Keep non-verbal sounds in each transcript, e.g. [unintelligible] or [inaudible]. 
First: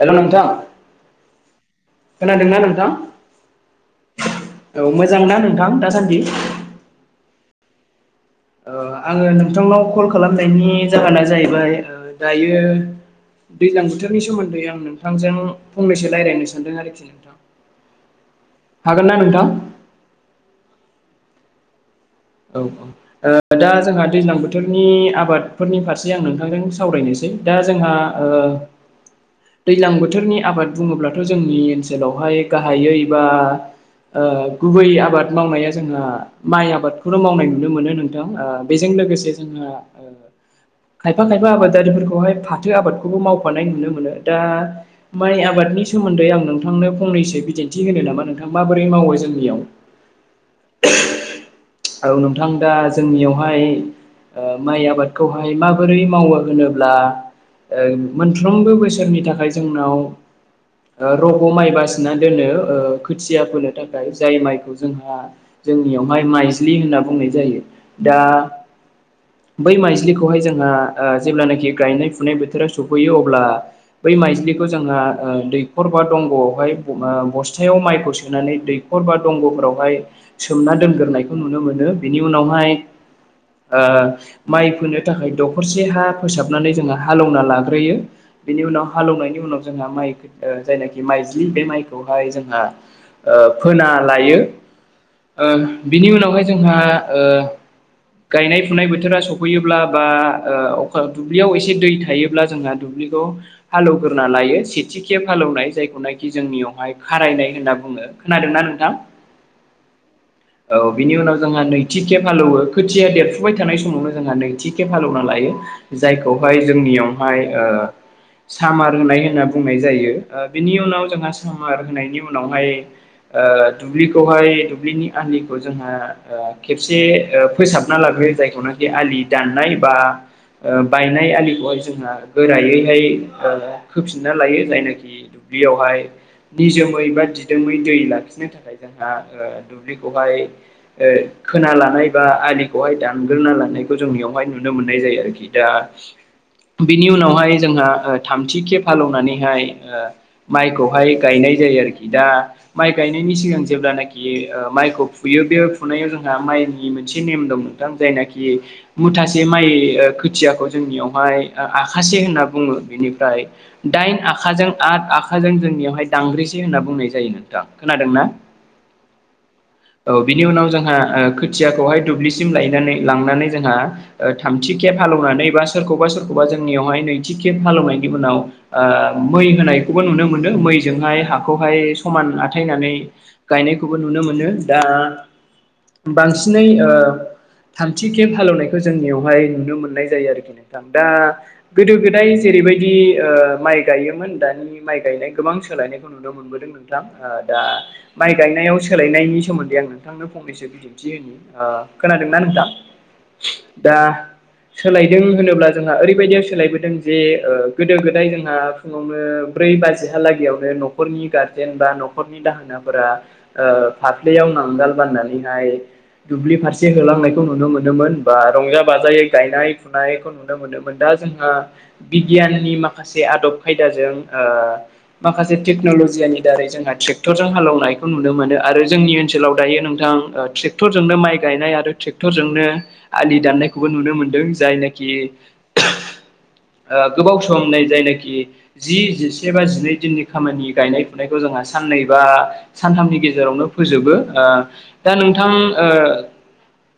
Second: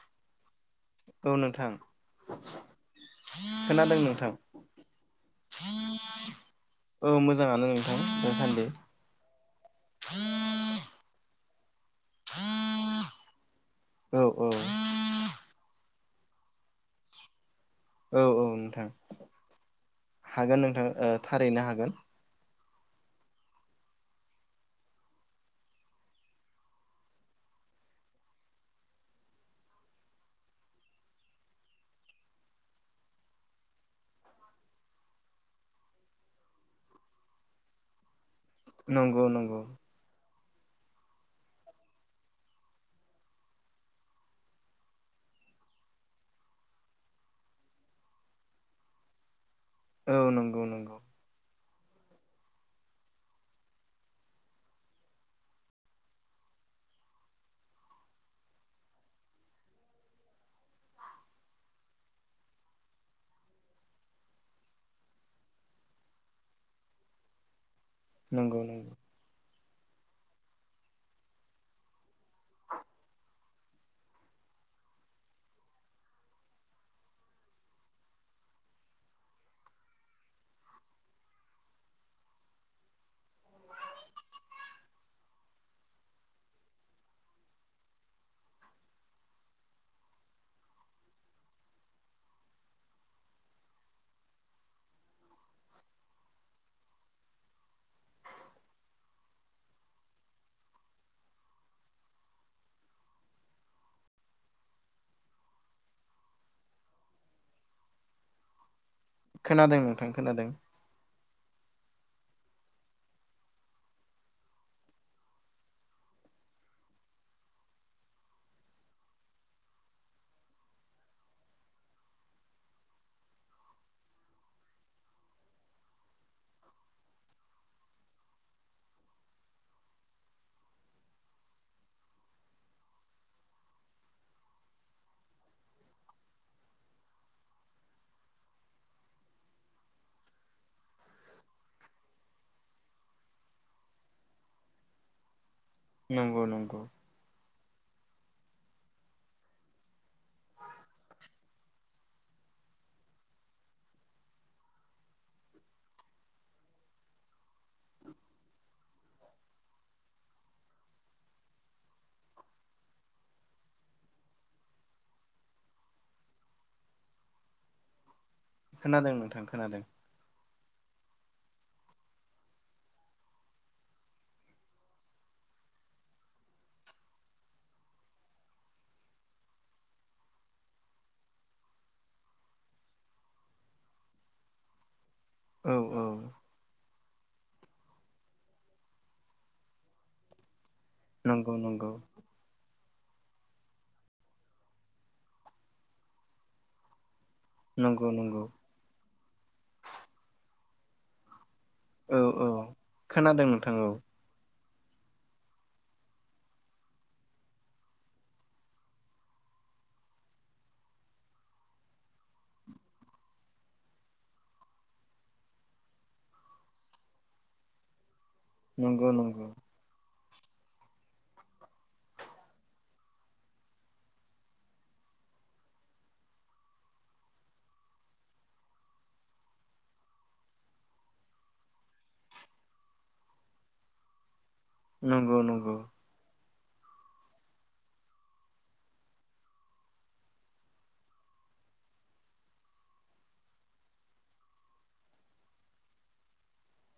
Hello नोंथां। औ नोंथां। खोनादोंना नोंथां? खोनादों नोंथां औ मोजां ना नोंथां दासान्दि। औ औ। ओ आङो नोंथांनाव कल खालामनायनि जाहोना जायो ओफ्राय दायो दैज्लां औ बोथोरनि औ सोमोन्दै आं नोंथांजों फंनैसो रायलायनो सानदों आरोखि नोंथां। औ औ नोंथां। हागोन ना नोंथां [inaudible] हागोन नोंथां ओ थारैनो हागोन। औ औ दा जोंहा दैज्लां बोथोरनि आबादफोरनि फारसे आं नोंथांजों सावरायनोसै। दा जोंहा ओ दैज्लां बोथोरनि आबाद बुङोब्लाथ' जोंनि ओनसोलावहाय गाहायै बा ओ गुबै आबाद मावनाया जोंहा माइ आबादखौ बे खौनो मावनाय नुनो मोनो नोंथां ओ बेजों नंगौ लोगोसे नंगौ जोंहा खायफा खायफा आबादारिफोरखौहाय फाथो आबादखौबो मावफानाय नुनो मोनो दा माइ आबादनि सम सोमोन्दै आं नोंथांनो फंनैसो बिदिन्थि होनो नामा नोंथां माबोरै मावो जोंनियाव? औ नंगौ नंगौ। औ नोंथां दा जोंनियावहाय ओ- माइ आबादखौहाय माबोरै मावो होनोब्ला ओ मोनफ्रोमबो बोसोरनि थाखाय जोंनाव ओ रग' माइ बासिना दोनो ओ- खोथिया फोनो थाखाय जाय माइखौ जोंहा जोंनियावहाय माइजलि होनना बुंनाय जायो। दा नंगौ नंगौ। बै माइज्लिखौहाय जोंहा ओ जेब्लानाखि गायनाय फुनाय बोथोराव सफैयो अब्ला बै माइज्लि खौ जोंहा ओ दैखर बा दंग'हाय ओ- बस्थायाव माइखौ सोनानै दैखर द बा दंग' फोरावहाय सोमना दोनग्रोनायखौ नुनो मोनो बेनि उनावहाय ओ- माइ फोनो थाखाय दखरसे हा फोसाबनानै जोहा हालेवना लाग्रोयो। बेनि उनाव हालेवनायनि उनाव जोंहा माइ ओ- जायनाखि माइज बे माइखौहाय जोंहा ओ- फोना लायो ओ- बिनि उनावहाय जोंहा ओ गायनाय फुनाय बोथोरा सफैयोब्ला बा ओ- अखा दुब्लियाव एसे दै थायोब्ला जोंहा दुब्लि खौ हालौवग्रोना लायो सेथि खे हालौवनाय जायखौनाखि जोंनियावहाय खारायनाय होनना बुङोबो खोनादोंना नोंथां? खोनादों नोंथां खोनादों। औ बिनि उनाव जोंहा नैथि खेब हालौवो खोथिया देरफुबाय थानाय समावनो जोंहा नैथि खेब हालौवना लायो। जायखौहाय जोंनियावहाय ओ सामार होनाय होनना बुंनाय जायो ओ- बिनि उनाव जोंहा सामार होनायनि उनावहाय ओ- दुब्लिखौहाय दुब्लिनि आनि खौ जोंहा ओ- खेबसे फोसाबना लाबो्रयो जायखौनाखि आलि दाननाय बा ओ- बायनाय आलिखौहाय जोंहा गोरायैहाय ओ- खोफिनना लायो जायनाखि बेयावहाय निजोमै बा दिदोमै दै लाखिनो थाखाय जोंहा ओ दुब्लिखौहाय ओ खोना लानाय बा आलिखौहाय दानग्रोना लानायखौ जोंनियावहाय नुनो मोननाय जायो आरोखि। दा नंगौ नंगौ बिनि उनावहाय जोंहा ओ थामथि खे हालौनानैहाय ओ माइखौहाय गायनाय जायो आरोखि दा माइ गाय नि सिगां जेब्लानखि ओ माइखौ फुयो बे फुनायाव जोंहा माइनि मोनसे नेम दं नोंथां जायनाखि मुथासे माइ ओ खुथियाखौ जोंनियावहाय ओ आखाासे होनना बुङो बेनिफ्राय दाइन आखाजों आ आ आखाजों जोंनियावहाय दांग्रिसै होनना बुंनाय जायो नोंथां खोनादों ना? खोनादों नोंथां खोनादों। औ बिनि उनाव जोंहा ओ खोथियाखौहाय दुब्लिसिम लायनानै लांनानै जोंहा ओ थामथि खेब हालनानै बा सोरखौबा सोरखौबा जोंनियावहाय नैथि खेब हालनायनि उनाव ओ मै होनाय नुनो मोनो मैजोंहाय हाखौहाय समान आथायनानै गायनायखौबो नुनो मोनो। दा औ औ बांसिनै ओ थामथि खेब हालेवनायखौ जोंनियावहाय नुनो मोननाय जायो आरोखि। दा नंगौ नंगौ गोदो गोदाय जेरैबायदि ओ माइ गायोमोन दानि माइ गायनाय गोबां सोलायनायखौ नुनो मोनबोदों नोंथां दा नंगौ माइ नंगौ गायनायाव सोलायनायनि सोमोन्दै आं नोंथांनो फंनैसो बिदिन्थि हो ओ औ खोनादोंना औ नोंथां खोनादों नोंथां औ दा सोलायदों होनोब्ला जोंहा ओरैबायदियाव सोलायबोदों जे ओ गोदो गोदाय जोंहा फुङावनो ब्रै बाज हलागैनो न'खनि गारजेन बा न'खरनि दाहोनाफोरा ओ दुब्लियाव नांगाल बान्नानैहाय दुब्लि फारसे होलांनायखौ नुनो मोनोमोन। बा रंजा नंगौ बाजायै नंगौ गायनाय फुनाय नुनो मोनोमोन दा जोंहा बिगियाननि माखासे आदब खायदाजों ओ माखासे टेक्न'लजियानि दारै जोंहा ट्रेक्टरजों हालौनायखौ नुनो मोनो आरो जोंनि ओनसोलाव दायो नोंथां ट्रेक्टरजोंनो माइ गायनाय आरो ट्रेक्टरजोंनो आलि दाननायखौबो नुनो मोनदों जायनाखि नंगौ ओ गोबाव सम नै जायनाखि जि जिसे बा जिनै दिननि खामानि गायनाय फुनायखौ जों ह साननै बा सानथामनि गेजेरावनो फोजोबो ओ दा नोंथां ओ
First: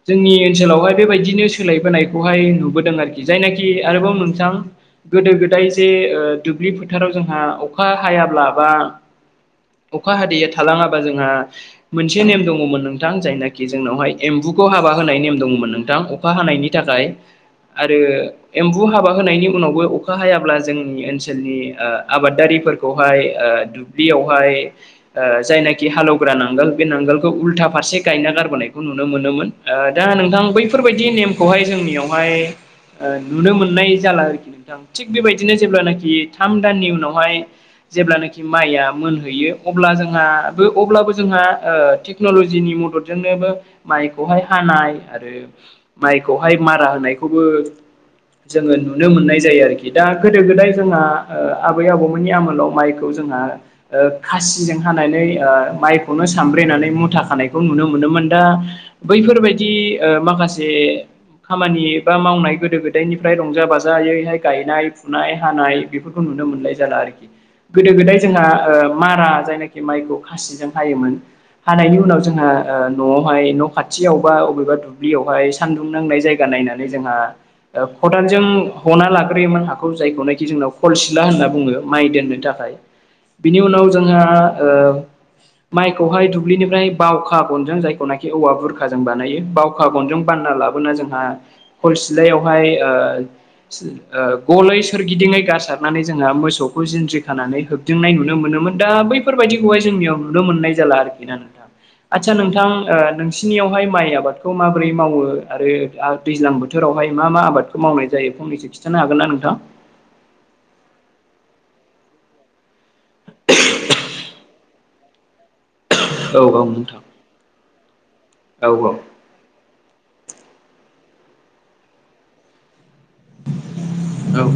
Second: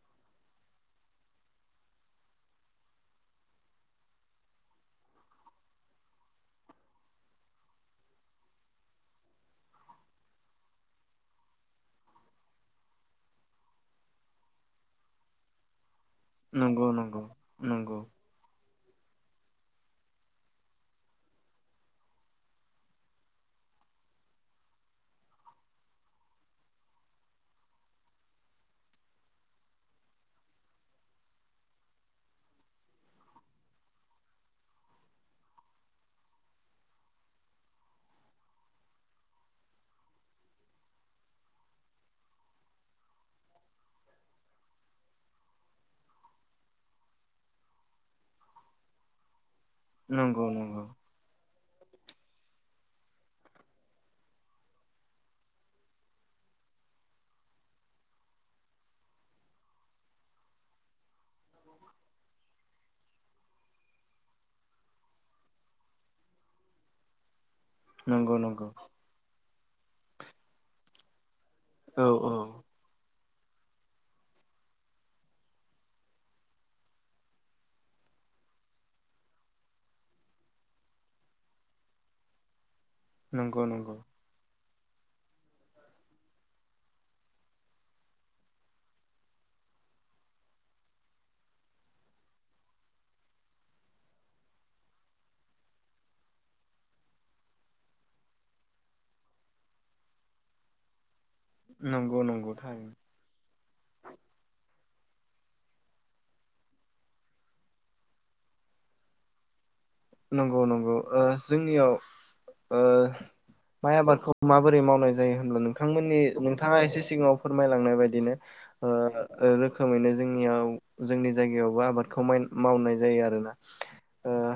जोंनि ओनसोलावहाय बेबायदिनो सोलायबोनायखौहाय नुबोदों आरोखि जायनाखि आरोबाव नोंथां गोदो गोदाय जे ओ दुब्लि फोथाराव जोंहा अखा हायाब्ला बा अखा हादैया थालाङाबा जोंहा मोनसे नेम दङमोन नोंथां जायनाखि जोंनावहाय एम्बुखौ हाबा होनाय नेम दङमोन नोंथां। अखा हानायनि नंगौ थाखाय नंगौ नंगौ आरो एम्बु हाबा होनायनि उनावबो अखा हायाब्ला जोंनि ओनसोलनि ओ आबादारिफोरखौहाय ओ दुब्लियाव हाय ओ जायनाखि हालौवग्रा नांगोल बे नांगोलखौ उल्था फारसे गायना गारोनायखौ नुनो मोन ओ दा नोंथां बैफोरबायदि नेमखौहाय जों जोंनियावहाय ओ नुनो मोननाय जाला आरोखि नोंथां, थिग बेबायदिनो जेब्लानाखि थाम दाननि उनावहाय जेब्लानोखि माइआ मोनहैयो अब्ला जोंहा अब्लाबो जोंहा ओ टेक्न'लजिनि मददजोंनोबो माइखौहाय हानाय आरो माइखौहाय मारा होनायखौबो जोङो नुनो मोननाय जायो आरोखि। दा गोदो नंगौ गोदाय नंगौ जोंहा ओ आबै आबौ मोननि आमोलाव माइखौ जोंहा ओ खासिजों हानानै ओ माइखौनो फानब्रेनानै मुथा खानायखौ नुनो मोनोमोन दा बैफोरबायदि ओ माखासे खामानि एबा मावनाय गोदो गोदायनिफ्राय रंजा बाजायैहाय गायनाय फुनाय हानाय बेफोरखौ नु नुनो मोननाय जाला आरोखि गोदो गोदाय नंगौ जोंहा नंगौ ओ मारा जायनाखि माइखौ खासिजों हायोमोन हानायनि औ उनाव औ जोंहा ओ न'आव बेहाय न' खाथियाव बा अबेबा दुब्लियावहाय सानदुं नांनाय जायगा नायनानै जोंहा खदालजों हना लाग्रोयोमोन हाखौ जायखौनाखि जोंनाव खलसिला होनना बुङो माइ दोननो थाखाय। बिनि नंगौ उनाव नंगौ जोंहा ओ माइ खौहाय दुब्लिनिफ्राय बावखा गनजों जायखौनाखि औवा बुरखाजों बानायो बावखा गनजों बानना लाबोनानै जोंहा खल सिलायावहाय ओ ओ गलै सोरगिदिङै गारसारनानै जोंहा मोसौखौ जिनज्रि खानानै होबदिंनाय नुनो मोनो मोन दा बैफोरबायदिखौहाय जोंनियाव नुनो मोननाय जाला आरोखि ना नोंथां। नंगौ आदसा नंगौ नोंथां थारैनो ओ नोंसिनियाव माइ आबादखौ मा माबोरै मावो आरो दैज्लां बोथोरावहाय मा मा आबादखौ मावनाय जायो फंनैसो खिन्थानो हागोन ना नोंथां? नंगौ नंगौ ओ जोंनियाव ओ माइ आबादखौ माबोरै मावनाय जायो नोंथांमोननि औ औ नोंथाङा नोंथां एसे सिगाङाव फोरमायलांनाय बायदिनो औ ओ रोखोमैनो जोंनियाव जोंनि जायगायावबो आबादखौ माय-मावनाय जायो आरोना। ओ औ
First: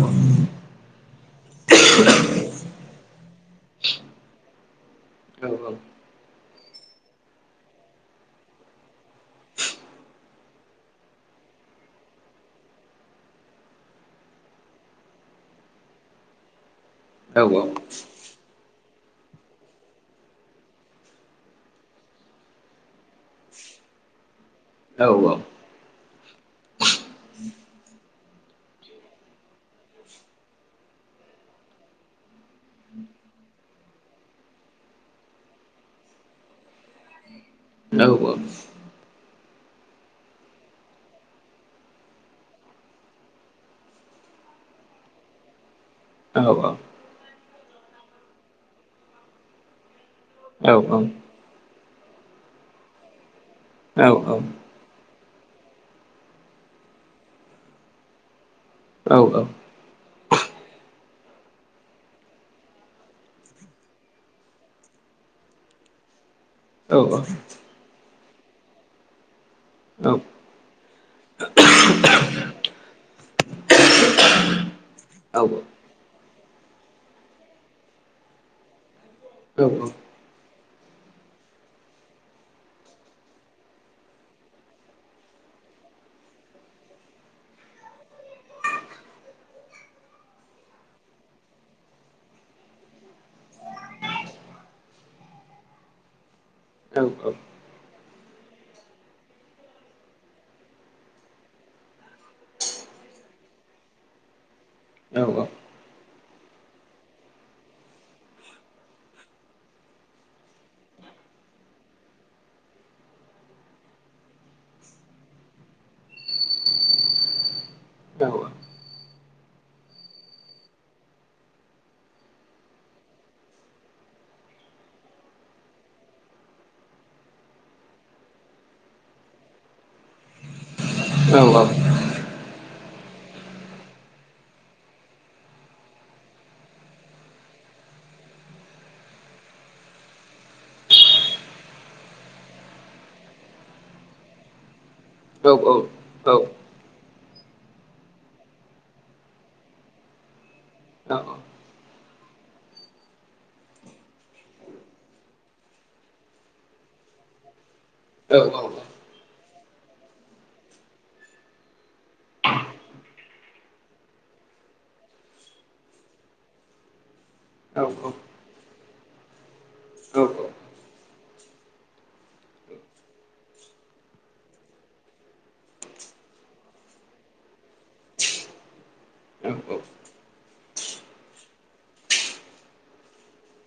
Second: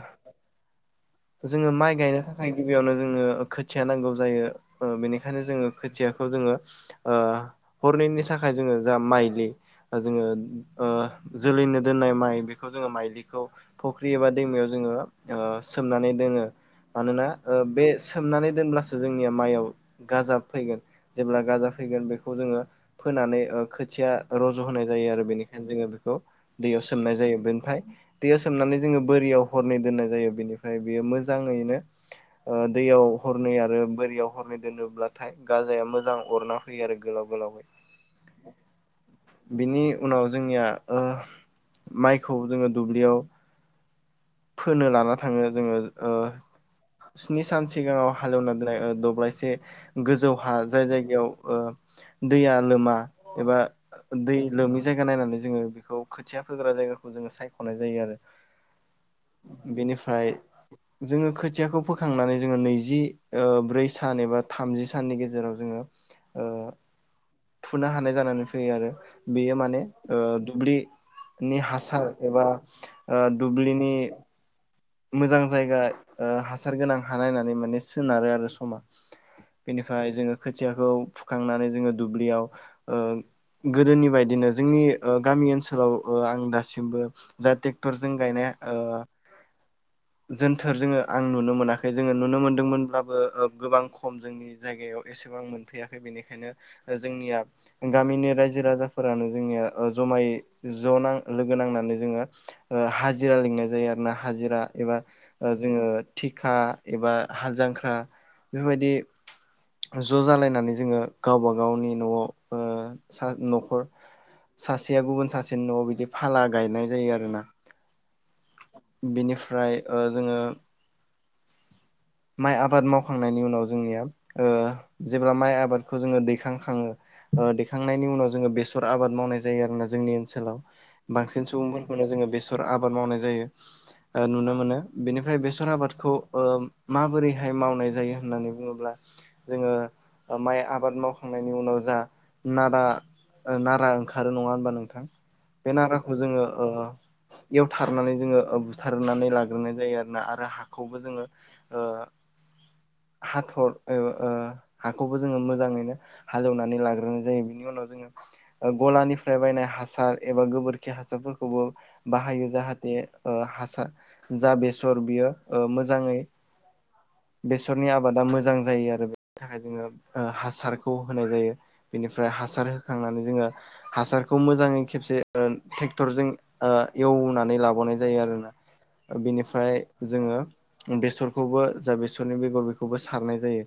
जोङो माइ गायनो थाखाय गिबियावनो जोङो खोथिया नांगौ जायो। ओ बेनिखायनो जोङो औ खोथियाखौ जोङो ओ हरनैनि थाखाय जोङो जा माइलि जोङो ओ जोलैनो दोननाय माइ बेखौ जोङो माइलिखौ फुख्रि एबा दैमायाव जोङो ओ सोमनानै दोनो मानोना ओ बे सोमनानै दोनब्लासो जोंनिया माइयाव गाजा फैगोन जेब्ला गाजा फैगोन बेखौ जोङो फोनानै ओ खोथिया रज' होनाय जायो आरो। बेनिखायनो जोङो बेखौ दैयाव सोमनाय जायो बेनिफ्राय दैयाव सोमनानै जोङो बोरियाव हरनै दोननाय जायो, बेनिफ्राय बेयो मोजाङैनो ओ दैयाव हरनै आरो बोरियाव हरनै दोनोब्लाथाय गाजाया मोजां अरना फैयो आरो गोलाव गोलावै औ औ। बिनि उनाव जोंनिया ओ माइखौ जोङो दुब्लियाव फोनो लाना थाङो जोङो ओ औ औ। स्नि सान सिगाङाव हालेवना दोननाय ओ दब्लायसे गोजौ हा जाय जायगायाव ओ दैया लोमा एबा दै लोमि जायगा नायनानै जोङो बेखौ खोथिया फोग्रा जायगाखौ जोङो सायख'नाय जायो आरो। बेनिफ्राय जोङो खोथियाखौ फोखांनानै जोङो ओ नैजिब्रै सान एबा थामजि साननि गेजेराव जोङो ओ औ औ। फुनो [unintelligible] आरो। बेयो माने ओ दुब्लिनि हासार एबा ओ दुब्लिनि मोजां जायगा ओ हासार गोनां हा नायनानै माने सोनारो आरो समा बेनिफ्राय जोङो खो खोथियाखौ फुखांनानै जोङो दुब्लियाव ओ गोदोनि बायदिनो जोंनि ओ गामियाव ओनसोलाव आं दासिमबो जा ट्रेक्टरजों गायनाय ओ [inaudible] जोनथोर जोङो आं नुनो मोनाखै जोङो नुनो मोनदोंमोनब्लाबो गोबां खम जोंनि जायगायाव एसे आं मोनफैयाखै बेनिखायनो जोंनिया गामिनि रायजो राजाफोरानो जोंनिया जमाय ज लोगो नांनानै जोङो हाजिरा लिंनाय जायो आरो ना हाजिरा एबा जोङो थिखा एबा हाल जांख्रा बेफोरबायदि ज' जालायनानै जोङो गावबा गावनि न'आव ओ न'खर सासेया गुबुन सासेनि न'आव बिदि फाला गायनाय जायो आरोना बेनिफ्राय ओ जोङो [inaudible] माइ आबाद मावखांनायनि उनाव जोंनिया ओ जेब्ला माइ आबादखौ जोङो दैखांखाङो ओ दैखांनायनि उनाव जोङो बेसर आबाद मावनाय जायो आरो ना जोंनि ओनसोलाव बांसिन सुबुंफोरखौनो जोङो बेसर आबाद मावनाय जायो नुनो मोनो बेनिफ्राय बेसर आबादखौ माबोरैहाय मावनाय जायो होननानै बुङोब्ला जोङो माइ आबाद मावखांनायनि उनाव जा नारा नारा ओंखारो नङा होनबा नोंथां बे नाराखौ जोङो इवथारनानै जोङो। बुथारनानै लाग्रोनाय जायो आरोना आरो हाखौबो जोङो हाथर हाखौबो जोङो मोजाङैनो हालेवनानै लाग्रोनाय जायो बेनि उनाव गलानि बायनाय हासार एबा गोबोरखि हासारफोरखौबो बाहायो जाहाथे हासार जा बेसर बियो मोजाङै [inaudible] बेसरनि आबादा मोजां जायो आरो बेनि थाखाय जोङो हासारखौ होनाय जायो बेनिफ्राय हासार होखांनानै जोङो हासारखौ मोजाङै खेबसे ट्रेक्टरजों एवनानै लाबोनाय जायो आरोना [inaudible] बिनिफ्राय जोङो बेसरखौबो जा बेसरनि बेगर बेखौबो सारनाय जायो।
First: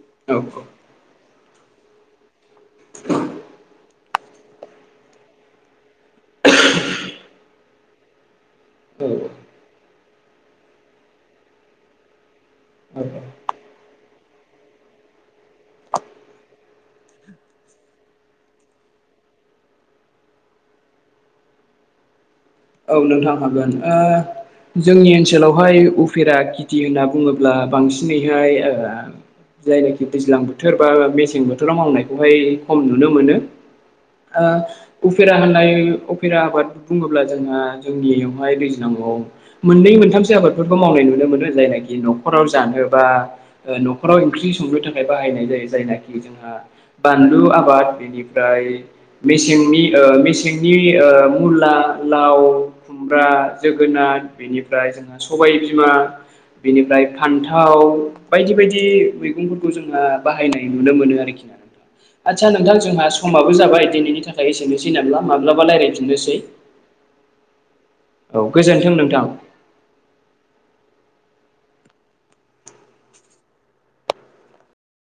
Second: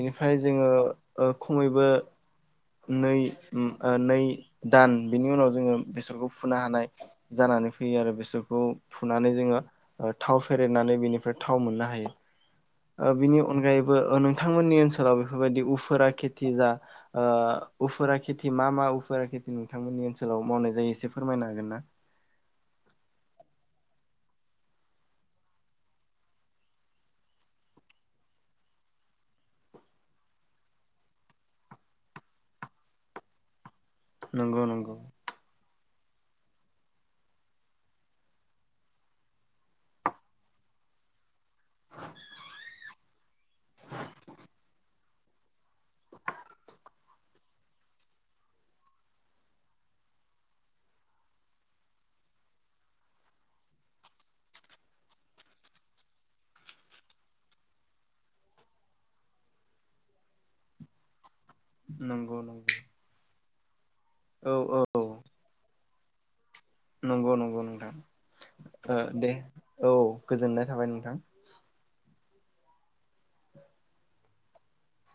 बेनिफ्राय जोङो खमैबो नै नै दान बिनि उनाव जोङो बेसरखौ फुनो हानाय नानै फैयो आरो बिसोरखौ फुनानै जोङो थाव फेरेदनानै बेनिफ्राय थाव मोननो हायो। बिनि अनगायैबो नोंथांमोननि ओनसोलाव बेफोरबायदि उफुरा खेथि जा उफुरा खेथि मा मा उफुरा खेथि नोंथांमोननि ओनसोलाव मावनाय जायो एसे फोरमायनो हागोन ना? औ नोंथां हागोन जोंनि ओनसोलावहाय उफेरा खेथि होनना बुङोब्ला बांसिनैहाय जायनाखि दैज्लां बोथोर बा मेसें बोथोराव मावनायखौहाय खम नुनो मोनो। नंगौ नंगौ उफेरा होननाय उफेरा आबाद बुङोब्ला जोंहा जोंनियावहाय दैज्लाङाव मोननै मोनथामसो आबादफोरखौ मावनाय नुनो मोनो। जायनाखि न'खराव जानो बा न'खराव ओंख्रि संनो थाखाय बायनाय जायो जायनाखि जोंहा बानलु आबाद बेनिफ्राय मेसेंनि मेसेंनि मुला लाव खुमब्रा जोगोनार बेनिफ्राय जोंहा सबाय बिमा बेनिफ्राय फान्थाव बायदि बायदि मैगंफोरखौ जोङो बाहायनाय नुनो मोनो आरोखि नंगौ आदसा नोंथां नंगौ जोंहा समाबो जाबाय दिनैनि थाखाय औ एसेनोसै औ नामा माब्लाबा रायलायफिननोसै। नंगौ नंगौ नोंथां औ गोजोन्थों नोंथां दे औ गोजोननाय थाबाय नोंथां [inaudible]